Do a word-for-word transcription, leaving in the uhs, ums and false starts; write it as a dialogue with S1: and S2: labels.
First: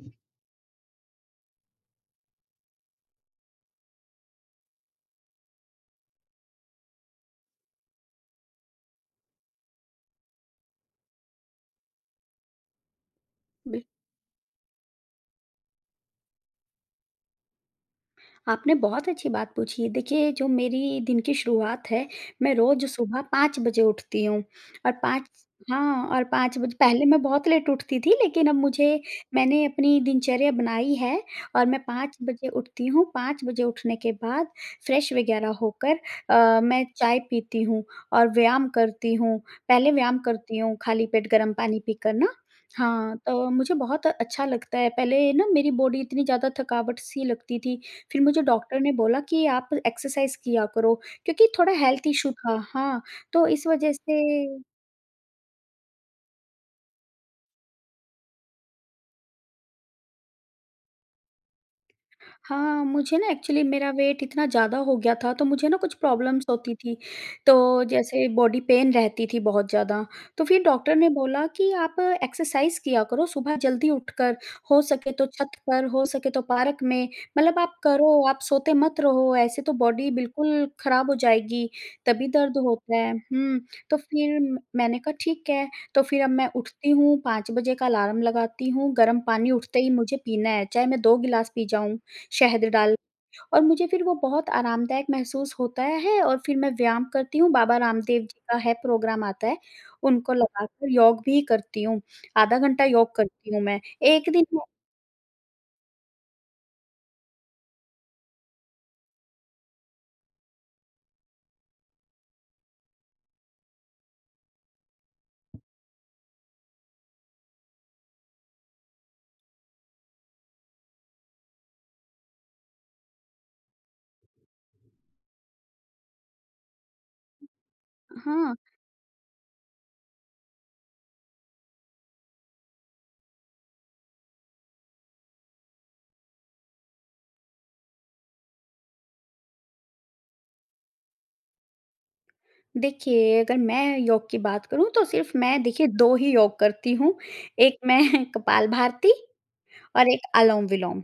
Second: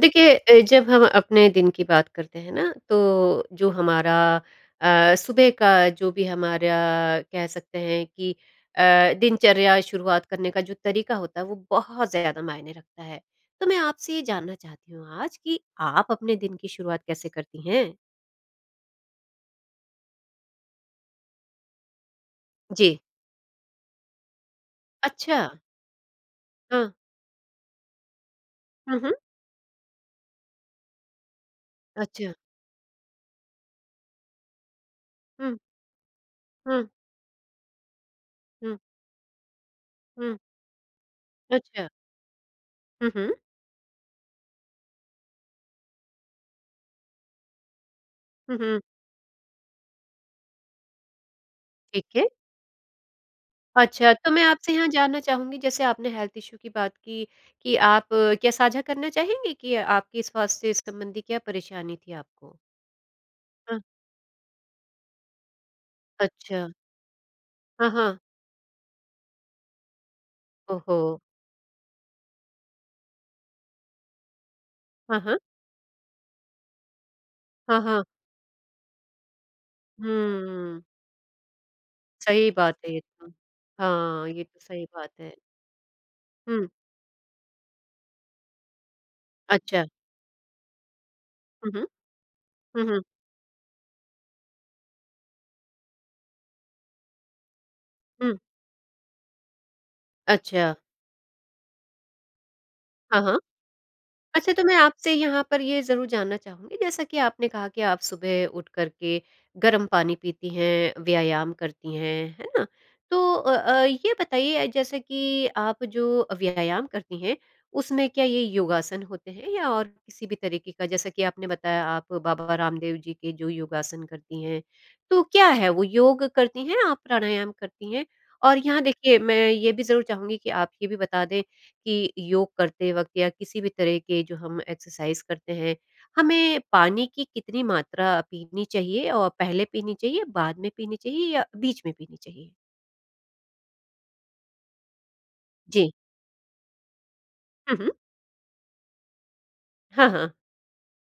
S1: देखिए अ, जब हम अपने दिन की बात करते हैं ना, तो जो हमारा अ, सुबह का जो भी हमारा कह सकते हैं कि अ, दिनचर्या शुरुआत करने का जो तरीका होता है, वो बहुत ज़्यादा मायने रखता है। तो मैं
S2: बि
S1: आपसे ये जानना चाहती हूँ आज कि आप अपने दिन की शुरुआत कैसे करती हैं?
S2: आपने बहुत अच्छी बात पूछी। देखिए, जो मेरी दिन की शुरुआत है, मैं रोज़
S1: जी।
S2: सुबह पाँच बजे उठती हूँ और पाँच
S1: अच्छा।
S2: हाँ, और पाँच बज
S1: हाँ।
S2: पहले मैं बहुत लेट उठती थी, लेकिन अब
S1: हुँ,
S2: मुझे
S1: हुँ।
S2: मैंने अपनी दिनचर्या बनाई है और मैं पाँच
S1: अच्छा।
S2: बजे उठती हूँ। पाँच बजे उठने के बाद फ्रेश वगैरह
S1: हुँ।
S2: होकर अ,
S1: हुँ।
S2: मैं चाय पीती हूँ और व्यायाम
S1: हुँ।
S2: करती हूँ, पहले व्यायाम
S1: हुँ।
S2: करती हूँ खाली पेट गर्म पानी
S1: अच्छा।
S2: पीकर ना।
S1: हुँ,
S2: हाँ,
S1: हुँ।
S2: तो मुझे बहुत अच्छा लगता है। पहले ना मेरी बॉडी इतनी ज़्यादा थकावट-सी लगती थी, फिर मुझे
S1: हुँ,
S2: डॉक्टर
S1: हुँ।
S2: ने बोला कि, "आप एक्सरसाइज़ किया करो।" क्योंकि थोड़ा
S1: ठीक
S2: हेल्थ
S1: है।
S2: इश्यू था, हाँ, तो इस वज़ह
S1: अच्छा, तो मैं
S2: से
S1: आपसे यहाँ जानना चाहूँगी जैसे आपने हेल्थ इशू की बात की, कि आप क्या साझा करना चाहेंगी कि आपके स्वास्थ्य-संबंधी क्या परेशानी थी आपको?
S2: हाँ, मुझे ना एक्चुअली
S1: हाँ।
S2: मेरा वेट इतना ज़्यादा हो गया था, तो मुझे ना कुछ प्रॉब्लम्स
S1: अच्छा।
S2: होती थीं, तो
S1: हाँ, हाँ।
S2: जैसे बॉडी पेन रहती थी बहुत ज़्यादा। तो फिर
S1: ओह
S2: डॉक्टर ने
S1: हो!
S2: बोला कि, "आप एक्सरसाइज़ किया करो सुबह जल्दी उठकर, हो सके
S1: हाँ,
S2: तो
S1: हाँ।
S2: छत पर, हो सके तो पार्क में। मतलब आप
S1: हाँ, हाँ।
S2: करो, आप सोते मत रहो, ऐसे तो बॉडी बिल्कुल
S1: हुँ।
S2: खराब हो जाएगी, तभी
S1: सही
S2: दर्द
S1: बात है
S2: होता
S1: ये
S2: है।"
S1: तो।
S2: हुँ, तो
S1: हाँ,
S2: फिर
S1: ये
S2: म
S1: तो सही
S2: मैंने
S1: बात
S2: कहा,
S1: है।
S2: "ठीक है।" तो फिर अब मैं
S1: हुँ।
S2: उठती हूँ, पाँच बजे का अलार्म लगाती हूँ, गर्म पानी उठते
S1: अच्छा।
S2: ही मुझे पीना है, चाहे मैं दो गिलास पी
S1: हुँ, हुँ।
S2: जाऊँ शहद
S1: हुँ,
S2: डाल
S1: हुँ।
S2: और मुझे फिर वो बहुत आरामदायक महसूस होता है, और फिर मैं व्यायाम करती हूँ, बाबा रामदेव
S1: हुँ।
S2: जी का है प्रोग्राम आता है, उनको
S1: अच्छा।
S2: लगाकर योग भी करती हूँ, आधा घंटा योग
S1: हाँ, हाँ।
S2: करती हूँ मैं। एक दिन
S1: अच्छा,
S2: मैं
S1: तो मैं आपसे यहाँ पर ये ज़रूर जानना चाहूँगी, जैसा कि आपने कहा कि आप सुबह उठ कर के गर्म पानी पीती हैं, व्यायाम करती हैं, है ना। तो अ अ, ये बताइए अ, जैसा कि आप जो अ, व्यायाम करती हैं, उसमें क्या ये योगासन होते हैं या और किसी भी तरीके का? जैसा कि आपने बताया, आप बाबा रामदेव जी के जो योगासन करती हैं, तो क्या है वो, योग करती हैं आप, प्राणायाम करती हैं?
S2: हाँ।
S1: और यहाँ देखिए, मैं ये भी ज़रूर चाहूँगी कि आप ये भी बता दें कि योग करते वक़्त या किसी भी तरह के जो हम एक्सरसाज़ करते हैं, हमें पानी की कितनी मात्रा पीनी चाहिए, और पहले पीनी चाहिए, बाद में पीनी चाहिए या बीच में पीनी चाहिए?
S2: देखिए, अगर मैं योग की बात करूँ, तो सिर्फ़ मैं देखिए
S1: जी।
S2: दो ही योग करती हूँ,
S1: हुँ,
S2: एक
S1: हुँ।
S2: मैं कपालभाति
S1: हाँ,
S2: और एक
S1: हाँ।
S2: अलोम-विलोम।